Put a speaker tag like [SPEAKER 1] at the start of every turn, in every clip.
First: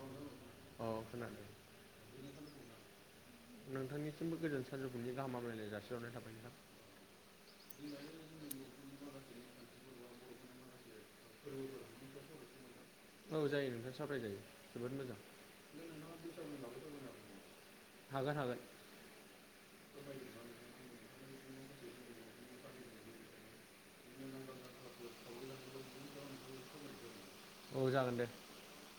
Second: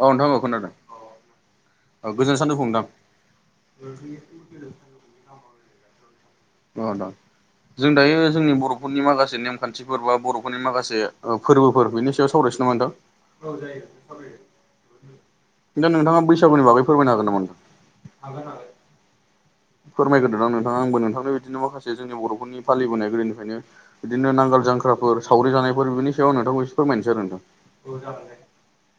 [SPEAKER 1] औ नोंथांो खोनादों
[SPEAKER 2] औ खोनादों
[SPEAKER 1] औ गोजोन सानजौफु नोंथां।
[SPEAKER 2] नोंथांनिसिमबो गोजोन सानजौफनि गाहामलाय जासिहरनाय थाबाय नोंथां।
[SPEAKER 1] औ द जों दायो जोंनि बर'फोरनि माखासे नेमखान्थिफोर बा बर'फोरनि माखासे फोरबोफोर बेनि सायाव सावरायसनो मोनदों
[SPEAKER 2] औ जायो नोंथां स फरायजायो जोबोद मोजां
[SPEAKER 1] दा नोंथाङा बैसागुनि बागै
[SPEAKER 2] [unintelligible] हागोन हागोन।
[SPEAKER 1] फोरमायग्रोदां नोंथां आंबो नोंथांनो बिदिनो माखासे जोंनि बर'फोरनि फालिबोनाय गोदोनिफ्रायनो बिदिनो नांगोल जांख्राफोर सावरि जानायफोर बिनि सायाव नोंथांखौ एसे फोरमायनोसै आरो नोंथां।
[SPEAKER 2] औ जागोन दे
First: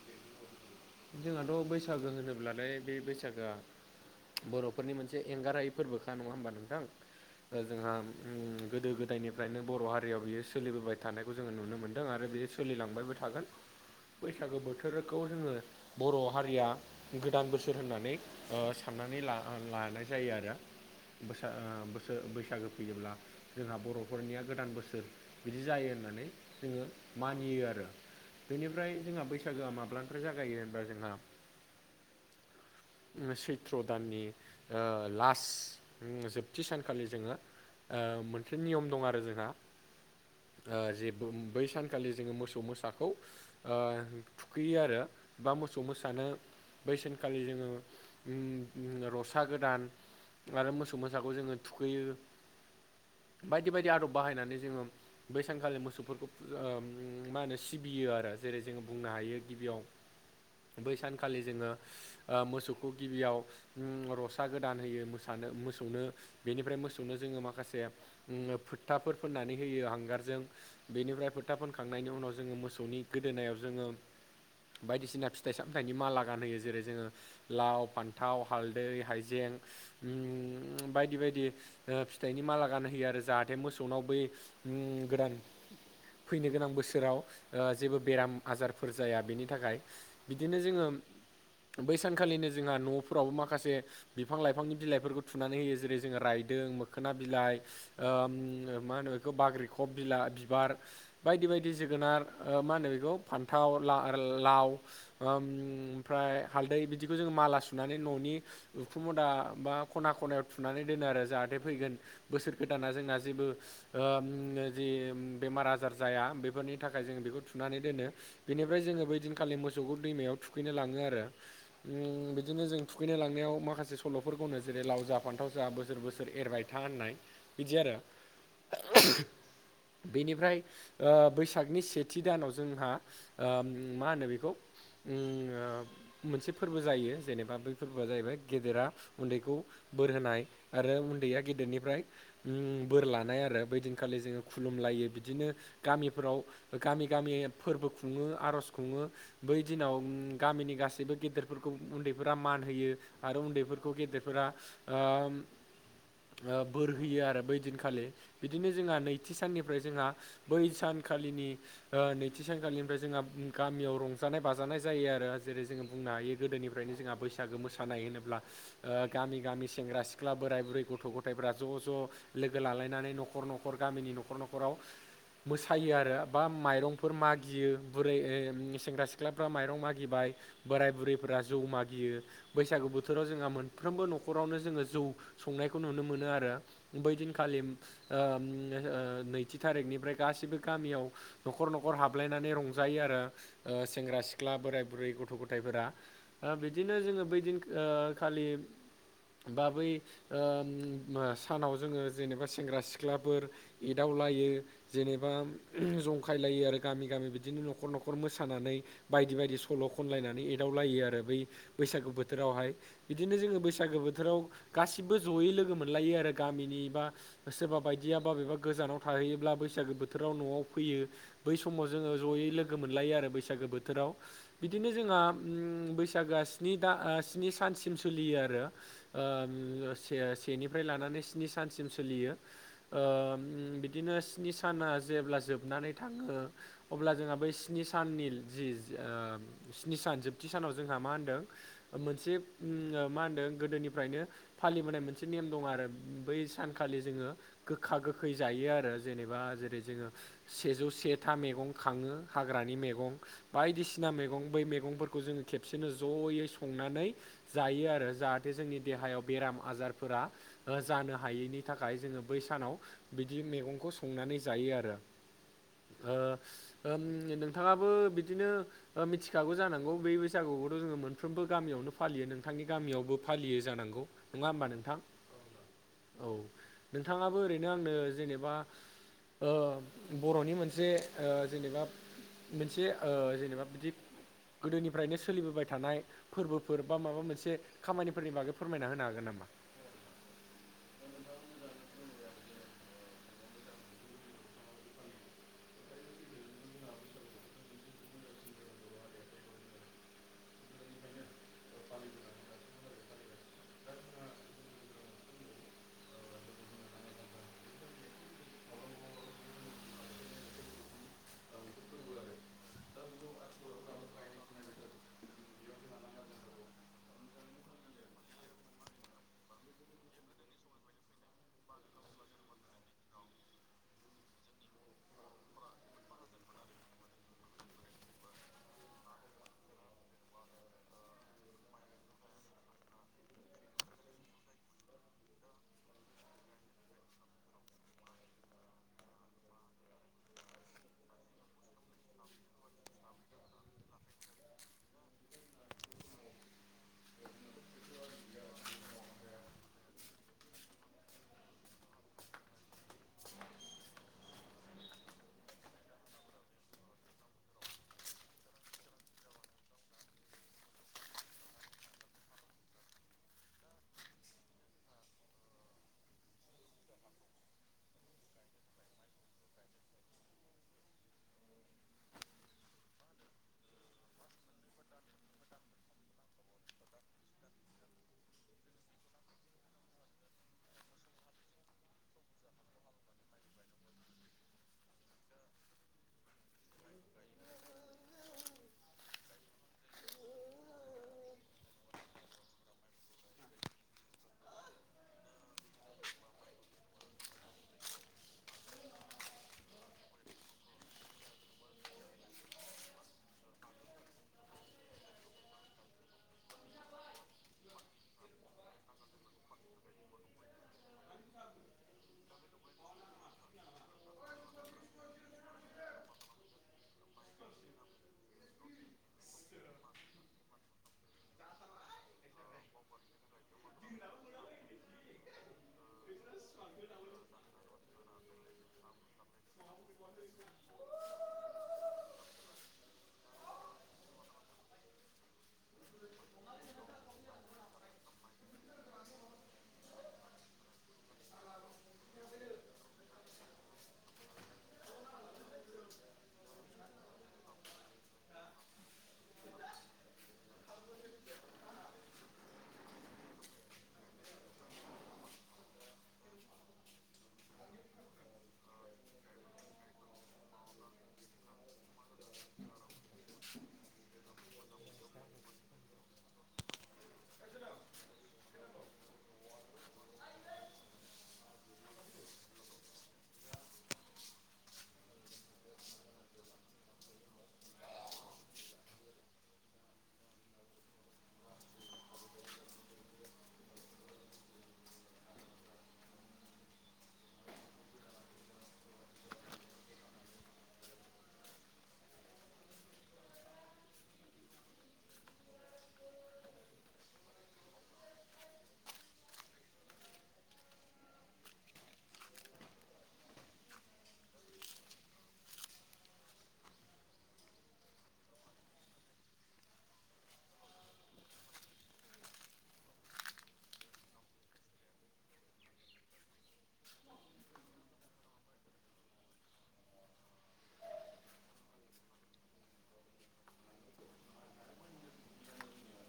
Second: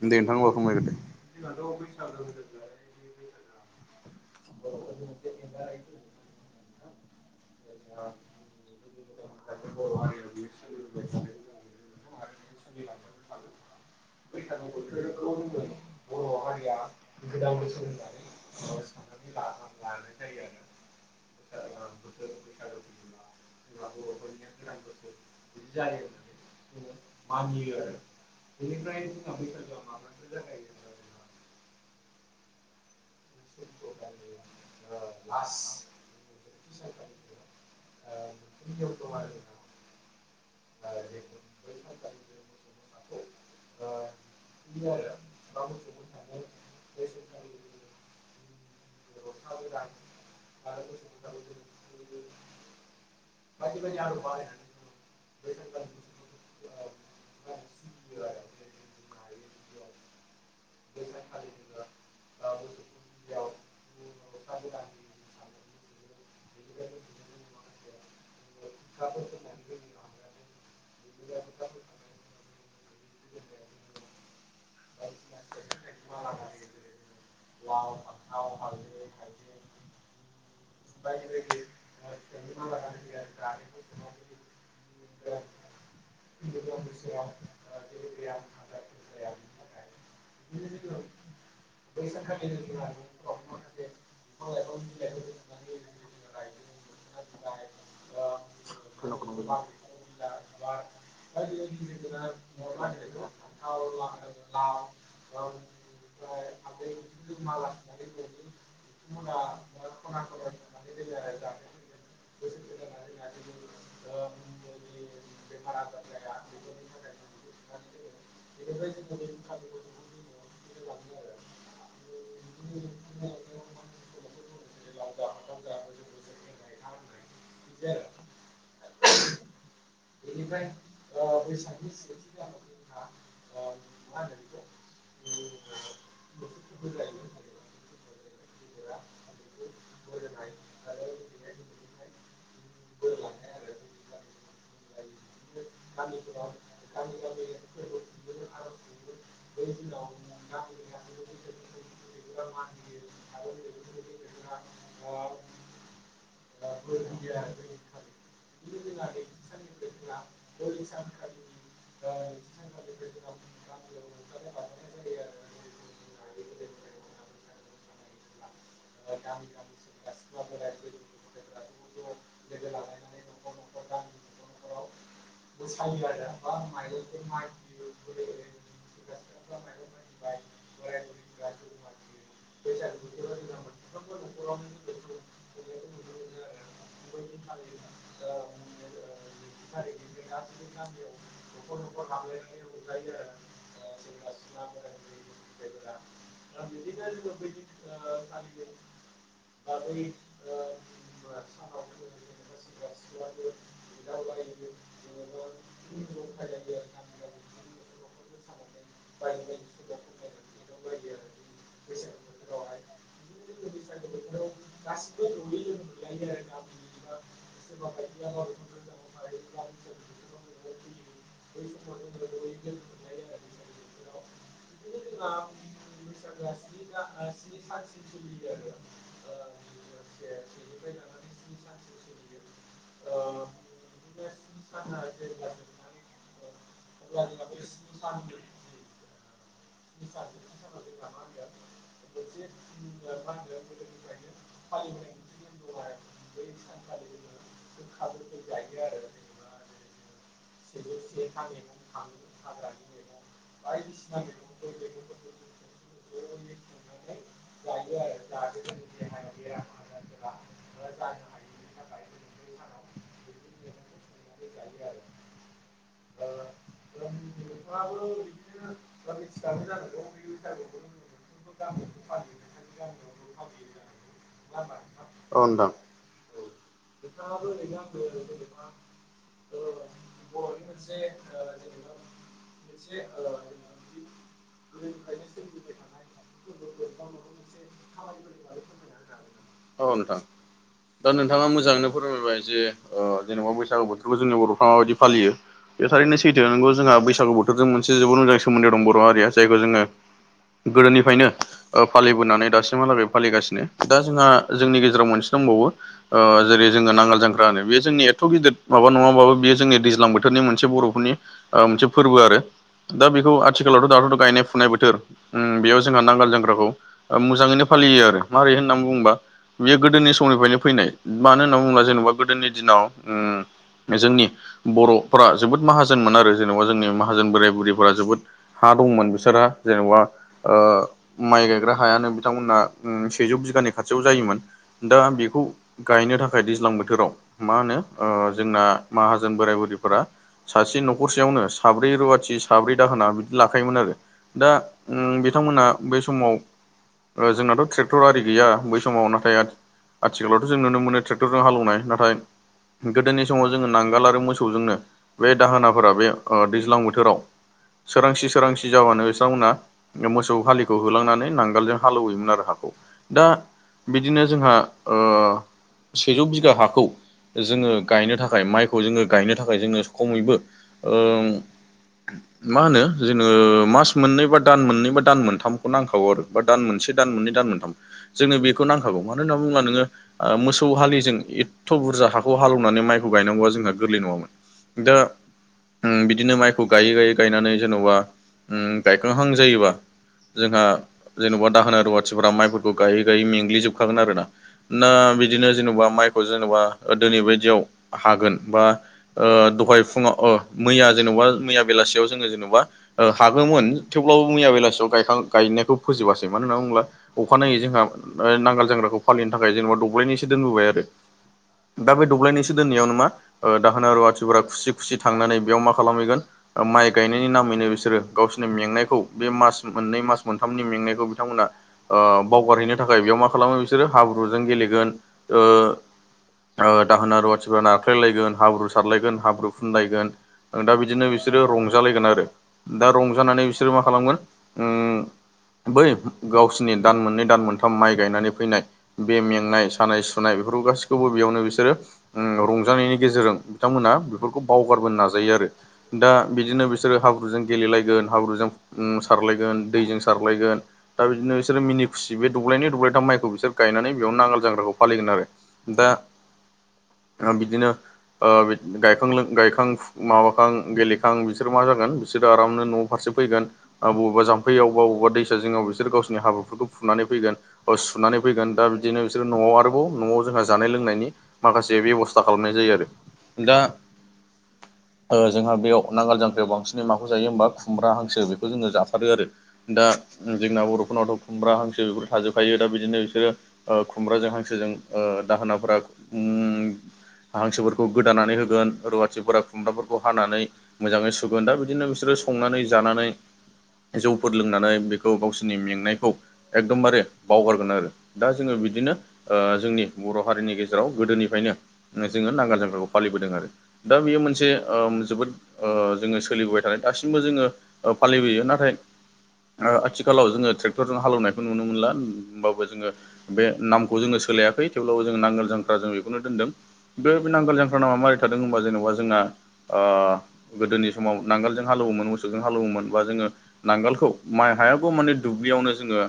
[SPEAKER 1] [unintelligible] दे नोंथां [unintelligible]
[SPEAKER 2] जोंहाथ' बैसागो होनोब्लालाय बे बैसागोआ बर'फोरनि मोनसे एंगारायै फोरबोखा नङा होमबा नोंथां? ओ जोंहा गोदो गोदायनिफ्रायनो बर' हारियाव बियो सोलिबोबाय थानायखौ जोङो नुनो मोनदों आरो बे सोलिलांबायबो थागोन बैसागो बोथोरखौ जोङो बर' हारिया गोदान बोसोर होननानै सान नानै लानाय जायो आरो बो बोसोर बैसागो फैयोब्ला जोंहा बर'फोरनिया गोदान बोसोर बिदि जायो होननानै जोङो मानियो आरो। बेनिफ्राय जोंहा बैसागोआ माब्लानिफ्राय जागायो होनबा जोंहा सैथ्र' दाननि ओ लास्ट जोबथि सानखालि जोङो ओ मोनसे नियम दं आरो जोंहा ओ जेबो बै सानखालि जोङो मोसौ मोसाखौ ओ ओ थुखैयो आरो। बा मोसौ मोसानो बैसानखालि जोङो फिसाा गोदान आरो मोसौ मोसाखौ जोङो थुखैयो। बायदि बायदि आदब बाहायनानै जोङो बैसांखालि मोसौफोरखौ मा होनो सिबियो आरो जेरै जोङो बुंनो हायो गिबियाव ओ बै सानखालि जोङो मोसौखौ गिबियाव रसे फिसा गोदान होयो मोसानो मोसौनो बेनिफ्राय मोसौनो जोङो माखासे उम फोथाफोर फोननानै होयो हांगारजों बेनिफ्राय फोथा फोनखां खांनायनि उनाव जोङो मोसौनि गोदोनायाव जोङो बायदिसिना फिथाइ सामथाइनि माला गानहोयो जेरै जोङो लाव फान्थाव हालदै हाइजें उम बायदि बायदि फिथाइनि माला गानहोयो आरो जाहाथे मोसौनाव बै गोदान फैनो गोनां बोसोराव ओ जेबो बेराम आजारफोर जाया बेनि थाखाय बिदिनो जोङो बै सानखालिनो जोंहा न'फोरावबो माखासे बिफां लाइफांनि बिलाइफोरखौ थु माने जेरै जोङो रायदों मोखोना बिलाइ ओ मा होनो बेखौ बाग्रि खब बिला बिबार बायदि बायदि जोगोनार मा होनो बेखौ? फान्थाव ला- लाव ओ ओमफ्राय हालदै बिदिखौ जोङो माला सुनानै न'नि उखुम मुदा बा खना खनायाव थुनानै दोनो आरो जाहाथे फैगोन बोसोर गोदाना जोंना जेबो ओ जि बेमार आजार जाया बेफोरनि थाखाय जों बेखौ थुनानै दोनो। बेनिफ्राय जोङो बैदिनखालि मोसौखौ दैमायाव थुखैनो लाङो आरो। बिदिनो जों थुखैनाय लांनायाव माखासे सल'फोरखौनो जेरै ला जा फान्थाव जा बोसोर बोसोर एरबाय था होननाय बिदि आरो। बेनिफ्राय ओ बैसागनि सेथि दानाव जोंहा ओ मा होनो बेखौ? उम मोनसे फोरबो जायो जेनेबा बै फोरबोआ जाहैबाय गेदेरा उन्दैखौ बोर होनाय आरो उन्दैया गेदेरनिफ्राय उम बोर लानाय आरो बैदिनखालि जोङो खुलुमलायो बिदिनो गामिफोराव गामि गामि फोरबो खुङो आर'ज खुङो। बै दिनाव गामिनि गासैबो गेदेरफोरखौ उन्दैफोरा मान होयो आरो उन्दै फोर खौ गेदेरफोरा ओ बोरहयो आरो बै दिनखालि बिदिनो जोंहा नैथि साननिफ्राय जोंहा बै सानखालिनि ओ नैथि सानखालिनिफ्राय जोंहा गामियाव रं जानाय बाजानाय जायो आरो जेरै जोङो बुंनो हायो गोदोनिफ्रायनो जोंहा बैसागो मोसानाय होनोब्ला गामि गामि सेंग्रा सिख्ला बोराय बुरै गथ' गथायफ्रा ज' ज' लोगो लालायनानै न'खर न'खर गामिनि न' न'खराव मोसायो आरो बा माइरंफोर मागियो बुरै सेंग्रा सिख्लाफ्रा माइरं मागिबाय बोराय बुरैफोरा जौ मागियो बैसागु बोथोराव जों मोन फ्रोमबो न'खरावनो जोङो जौ संनायखौ नुनो मोनो आरो। बै दिनखालि ओ नैथि थारिखनिफ्राय गासिबो गामियाव। न'खर न'खर हाबलायनानै रंजायो आरो ओ सेंग्रा सिख्ला बोराय बुरै गथ' गथायफोरा बिदिनो जोङो बैदिन खालि। बा बै सानाव जोङो जेनेबा सेंग्रा सिख्लाफोर। इदावलायो जेनेबा जंखायलायो आरो गामि गामि बिदिनो न'खर न'खर मोसानानै। बायदि बायदि सल' खनलायनानै एदावलायो आरो बै बैसागु बोथोरावहाय बिदिनो जोङो बैसागो बोथोराव गासिबो ज'यै लोगो मोनलायो आरो गामिनि बा सोरबा बायदिया बबेबा गोजानाव। थाहैयोब्ला बैसागो बोथोराव न'आव फैयो बै समाव जोङो जयै लोगो मोनलायो आरो बैसागो बो थोराव बिदिनो जोंहा बैसागोआ स्नि दा आ स्नि सानसिम सोलियो आरो ओ सेनिफ्राय लानानै स्नि सानसिम सोलियो। ओ बिदिनो स्नि साना जेब्ला जोबनानै थाङो। अब्ला जोंहा बै स्नि साननि जि स्नि सान जोबथि सानाव जोंहा मा होनदों। मोनसे मा होनदों गोदोनिफ्रायनो। फालिबोनाय मोनसे नेयम दङ आरो बै सानखालि जोङो। गोखा गोखै जायो आरो जेनेबा जेरै जोङो सेजौ सेथा मैगं खाङो हाग्रानि मैगं बायदिसिना मैगं बै मैगंफोरखौ जोङो खेबसेनो जयै संनानै जायो आरो जाहाथे जोंनि देहायाव बेराम आजारफोरा जानो हायैनि थाखाय जोङो बै सानाव बिदि मैगंखौ संनानै जायो आरो। नोंथाङाबो बिदिनो। मिथिखागौ जानांगौ बै बैसागुखौथ' जोङो मोनफ्रोमबो गामियावनो फालियो नोंथांनि गामियावबो फालियो जानांगौ। नङा होमबा नोंथां
[SPEAKER 1] औ नोंथां
[SPEAKER 2] औ नोंथाङाबो ओरैनो आंनो जेनेबा। बर'नि मोनसे जेनेबा मोनसे जेनेबा बिदि गोदोनिफ्रायनो सोलिबोबाय थानाय फोरबोफोर बा माबा मोनसे खामानिफोरनि बागै फोरमायना होनो हागोन नामा?
[SPEAKER 1] औ नोंथां दा नोंथाङा मोजाङैनो फोरमायबाय जे जेनेबा बैसागु बोथोरखौ जोंनि बर'फ्रा माबायदि फालियो। बे थारैनो सैथो नोंगौ जोंहा बैसागु बोथोरजों मोनसे जोबोद मोजां सोमोनदो दं बर' हारिया जायखौ जोङो। गोदोनिफ्रायनो। फालिबोनानै दासिमहालागै फालिगासिनो दा जोंहा जोंनि गेजेराव मोनसे दंबावो। जेरै जोङो नांगाल जांख्रा होनो बेयो जोंनि एथ' गिदिर माबा नङाबाबो बेयो जोंनि दैज्लां बोथोरनि मोनसे बर'फोरनि। मोनसे फोरबो आरो दा बेखौ आथिखालावथ' दाथ'थ' गायनाय फुनाय बोथोर बेयाव जोंहा नांगाल जग्राखौ मोजाङैनो फालियो आरो मारै होननानै बुङोबा। बेयो गोदोनि समनिफ्रायनो फैनाय मानो होनना बुङोब्ला जेनेबा गोदोनि दिनाव। जोंनि बर'फोरा जोबोद माहाजोनमोन आरो जेनेबा जोंनि माहाजोन बोराइ बुरैफोरा जोबोद हा दंमोन बिसोरहा जेनेबा। माइ गायग्रा हायानो बिथांमोनहा सेजौ बिगानि खाथियाव जायोमोन। दां बेखौ गायनो थाखाय दैज्लां बोथोराव मा होनो जोंना माहाजोन बोराय बुरैफोरा। सासे न'खरसेयावनो साब्रै रुवाथि साब्रै दाहोना बिदि लाखायोमोन आरो। दा बिथांमोना बै समाव जोंनाथ' ट्रेक्टर आरि गैया बै समाव नाथाय। आथिखालावथ' जों नुनो मोनो ट्रेक्टरजों हालेवनाय नाथाय। गोदोनि समाव जोङो नांगोल आरो मोसौजोंनो। बे दाहोनाफोरा बे दैज्लां बोथोराव सोरांसि सोरांसि। जावानो बिथांांमोनहा मोसौ हालिखौ होलांनानै नांगोलजों हालौवयोमोन आरो हाखौ दा बिदिनो जोंहा सेजौ बिगा हाखौ जोङो गायनो थाखाय माइखौ जोङो गायनो थाखाय जोङो खैबो। मा होनो जोङो। मास मोननै बा दान मोननै बा दान मोनथामखौ नांखागौ आरो बा दान मोनसे दान मोननै दान मोनथाम। जोंनो बेखौ नांखागौ मानो होनना बुङोब्ला नोङो। मोसौ हालिजों एथ' बुरजा हाखौ हालेवनानै माइखौ गायनांगौआ जोंहा गोरलै नङामोन। दा बिदिनो माइखौ गायै गायै गायनानै जेन'बा। उम गायख' हांजायोबा जोंहा जेन'बा दाहोना रुवाथिफोरा माइफोरखौ गायै गायै मेंग्लिजोबखागोन आरो ना। ना बिदिनो जेनेबा माइखौ जेनेबा दिनै बायदियाव हागोन बा दहाय फुङाव मैया जेनेबा मैया बेलासियाव जोङो जेनेबा। थागौोन थेवब्लाबो मैया बेलासियाव गखां गायनायखौ फोजोबासै मानो होनना बुङोब्ला अखानायै जोंहा नांगोल जांग्राखौ फालिनो थाखाय जेनेबा दब्लायनिसो दोनबोबाय आरो। दा बे दब्लायनसो दोननायाव नामा? दाहोना रुवाथिफोरा खुसि खुसि थांनानै बेयाव मा खालामहैगोन माइ गायनायनि नामैनो बिसोरो। गावसिनि मेंनायखौ बे मास मोननै मास मोनथामनि मेंनायखौ बिथांमोना। बावगारहैनो थाखाय बेयाव मा खालामो। बिसोरो हाब्रुजों गेलेगोन दाहोना रुवाथिफोरा न स्रायलायगोन हाब्रु सारलायगोन हाब्रु फुनलायगोन आ दा बिदिनो बिसोरो रंजालायगोन आरो। दा रंजानानै बिसोरो मा खालामगोन। बै गावसिनि दान मोननै दान मोनथाम माइ गायनानै फैनाय। बे मेंनाय सानाय सुनाय बेफोरखौ गासैखौबो बेयावनो बिसोरो। रंजानायनि गेजेरजों बिथांमोनहा बेफोरखौ बावगारबोनो नाजायो आरो। दा बिदिनो बिसोरो हाब्रुजों। गेलेलायगोन हाब्रुजों सारलायगोन दैजों सारलायगोन। दा बिदिनो बिसोरो मिनि खुसि बे दुब्लायनि दुब्लायथाम माइखौ बिसोर गायनानै बेयाव नांगोल जांग्राखौ फालिगोन आरो। दा बिदिनो। गायखां माबाखां गेलेखां बिसोर मा जागोन। बिसोर आरामनो न' फारसे फैगोन। बबेबा जाम्फै बबेबा दैसा जिंङाव बिसोर गावनि हाबाफोरखौ फुनानै। फैगोन सुनानै फैगोन दा बिदिनो बिसोरो न'आव आरोबाव न'आव जोंहा जानाय लोंनायनि माखासे बेब'स्था खालामनाय जायो आरो। दा जोंहा बेयाव नांगाल जांखायाव बांसिन। माखौ जायो होमबा खुमब्रा हांसो बेखौ जोंङो जाफारो आरो। दा जोंना बर'फोरनावथ' खुमब्रा हांसो बेफोर थाजोबखायो दा बिदिनो बिसोरो। खुमब्राजों हांसोजों दाहोनाफोरा। हांसोफोरखौ गोदानानै होगोन रुवाथिफोरा खुमब्राफोरखौ हानानै मोजांङै सु होग दा बिदिनो बिसोरो संनानै जानानै जौफोर लोंनानै बेखौ गावसोरनि मेंनायखौ एकदमबारे बावगारगोन आरो दा जोंङो बिदिनो जोंनि बर' हारिनि गेजेराव गोदोनिफ्रायनो जोङो नांगाल जांग्राखौ फालिबोदों आरो दा बियो मोनसे जोबोद जोंङो सोलिबोबाय थानाय दासिमबो जोंङो फालिबोयो नाथाय। आथिखालाव जोंङो ट्रेक्टरजों हालेनायखौ नुनो मोनला हबाबो जोंङो बे नामखौ जोंङो सोलायाखै थेवब्लाबो जों नांगोल जांख्रा जों बेखौनो दोनदों। बे नांगोल जाख्रा नामा माबोरै थादों होनबा जेनेबा जोंना गोदोनि समाव नांगोलजों हालेवोमोन मोसौजों हालेवोमोन बा जोंङो नांगोलखौ माइ हायागौ माने दुब्लियावनो जोङो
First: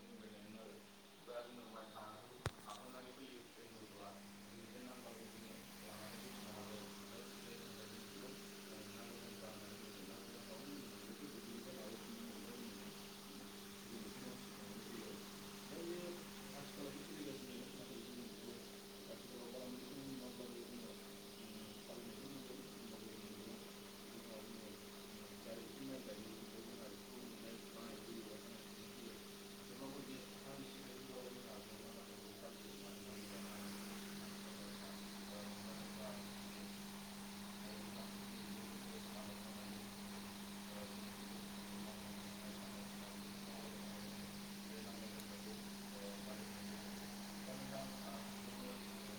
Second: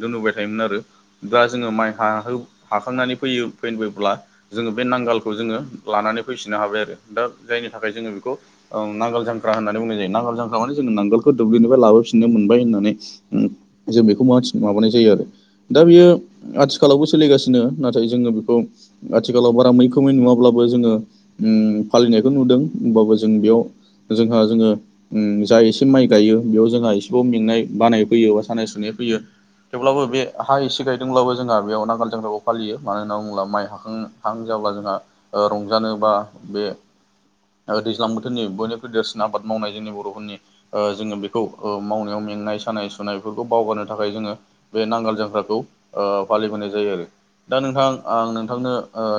[SPEAKER 1] दोनहरबाय थायोमोन आरो दा जोंङो माइ ह हाखांनानै फैयो फैबोब्ला जोंङो बे नांगालखौ जोङो लानानै फैफिननो हाबाय आरो दा जायनि थाखाय जोंङो बेखौ नांगालोल जांख्रा होननानै बुंनाय जायो नांगोल जांख्रा माने जोंङो नांगोलखौ दुबिलिनिफ्राय लाबोफिननो मोनबाय होननानै जों बेखौ माबानाय जायो आरो। दा बियो आथिखालावबो सोलिगासिनो नाथाय जोङो बेखौ आथिखालाव बारा मैखोमै नुवाब्लाबो जोङो उम फालिनायखौ नुदों होमबाबो जों बेयाव जोंहा जोङो जा एसे माइ गायो बेयाव जोंहा एसेबाबो मेंनाय बानाय फैयो बा सानाय सुनाय फैयो। थेवब्लाबो बे हा इसे गायदोंब्लाबो जोंहा बेयाव नांगाल जांख्राखौ फालियो मानो होनना बुङोब्ला माइ हाखां हां जाब्ला जोंहा रंजानो बा बे ओ दैज्लां बोथोरनि बयनिख्रुइ देरसिन आबाद मावनाय जोंनि बर'फोरनि जोंङो बेखौ मावनायाव मेंनाय सानाय सुनायफोरखौ बावगारनो थाखाय जोंङो बे नांगाल जांख्राखौ फालिबोनाय जायो आरो। दा नोंथां आं नोंथांनो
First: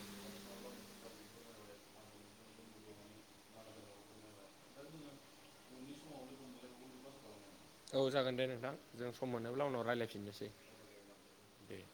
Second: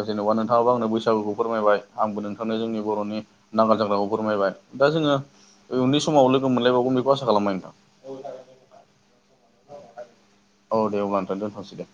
[SPEAKER 1] जेन'बा नोंथाङाबो आंनो बैसागुखौ फोरमायबाय आंबो नोंथांनो जोंनि बर'नि नांगाल जांग्राखौ फोरमायबाय दा जोंङो उ उनै समाव लोगो मोनलायबावगोन बेखौ आसा खालामबाय नोंथां।
[SPEAKER 2] औ जागोन दे नोंथां जों सम मोनोब्ला उनाव रायज्लायफिननोसै
[SPEAKER 1] औ दे औब्ला आानोथ दोनथ'सै दे।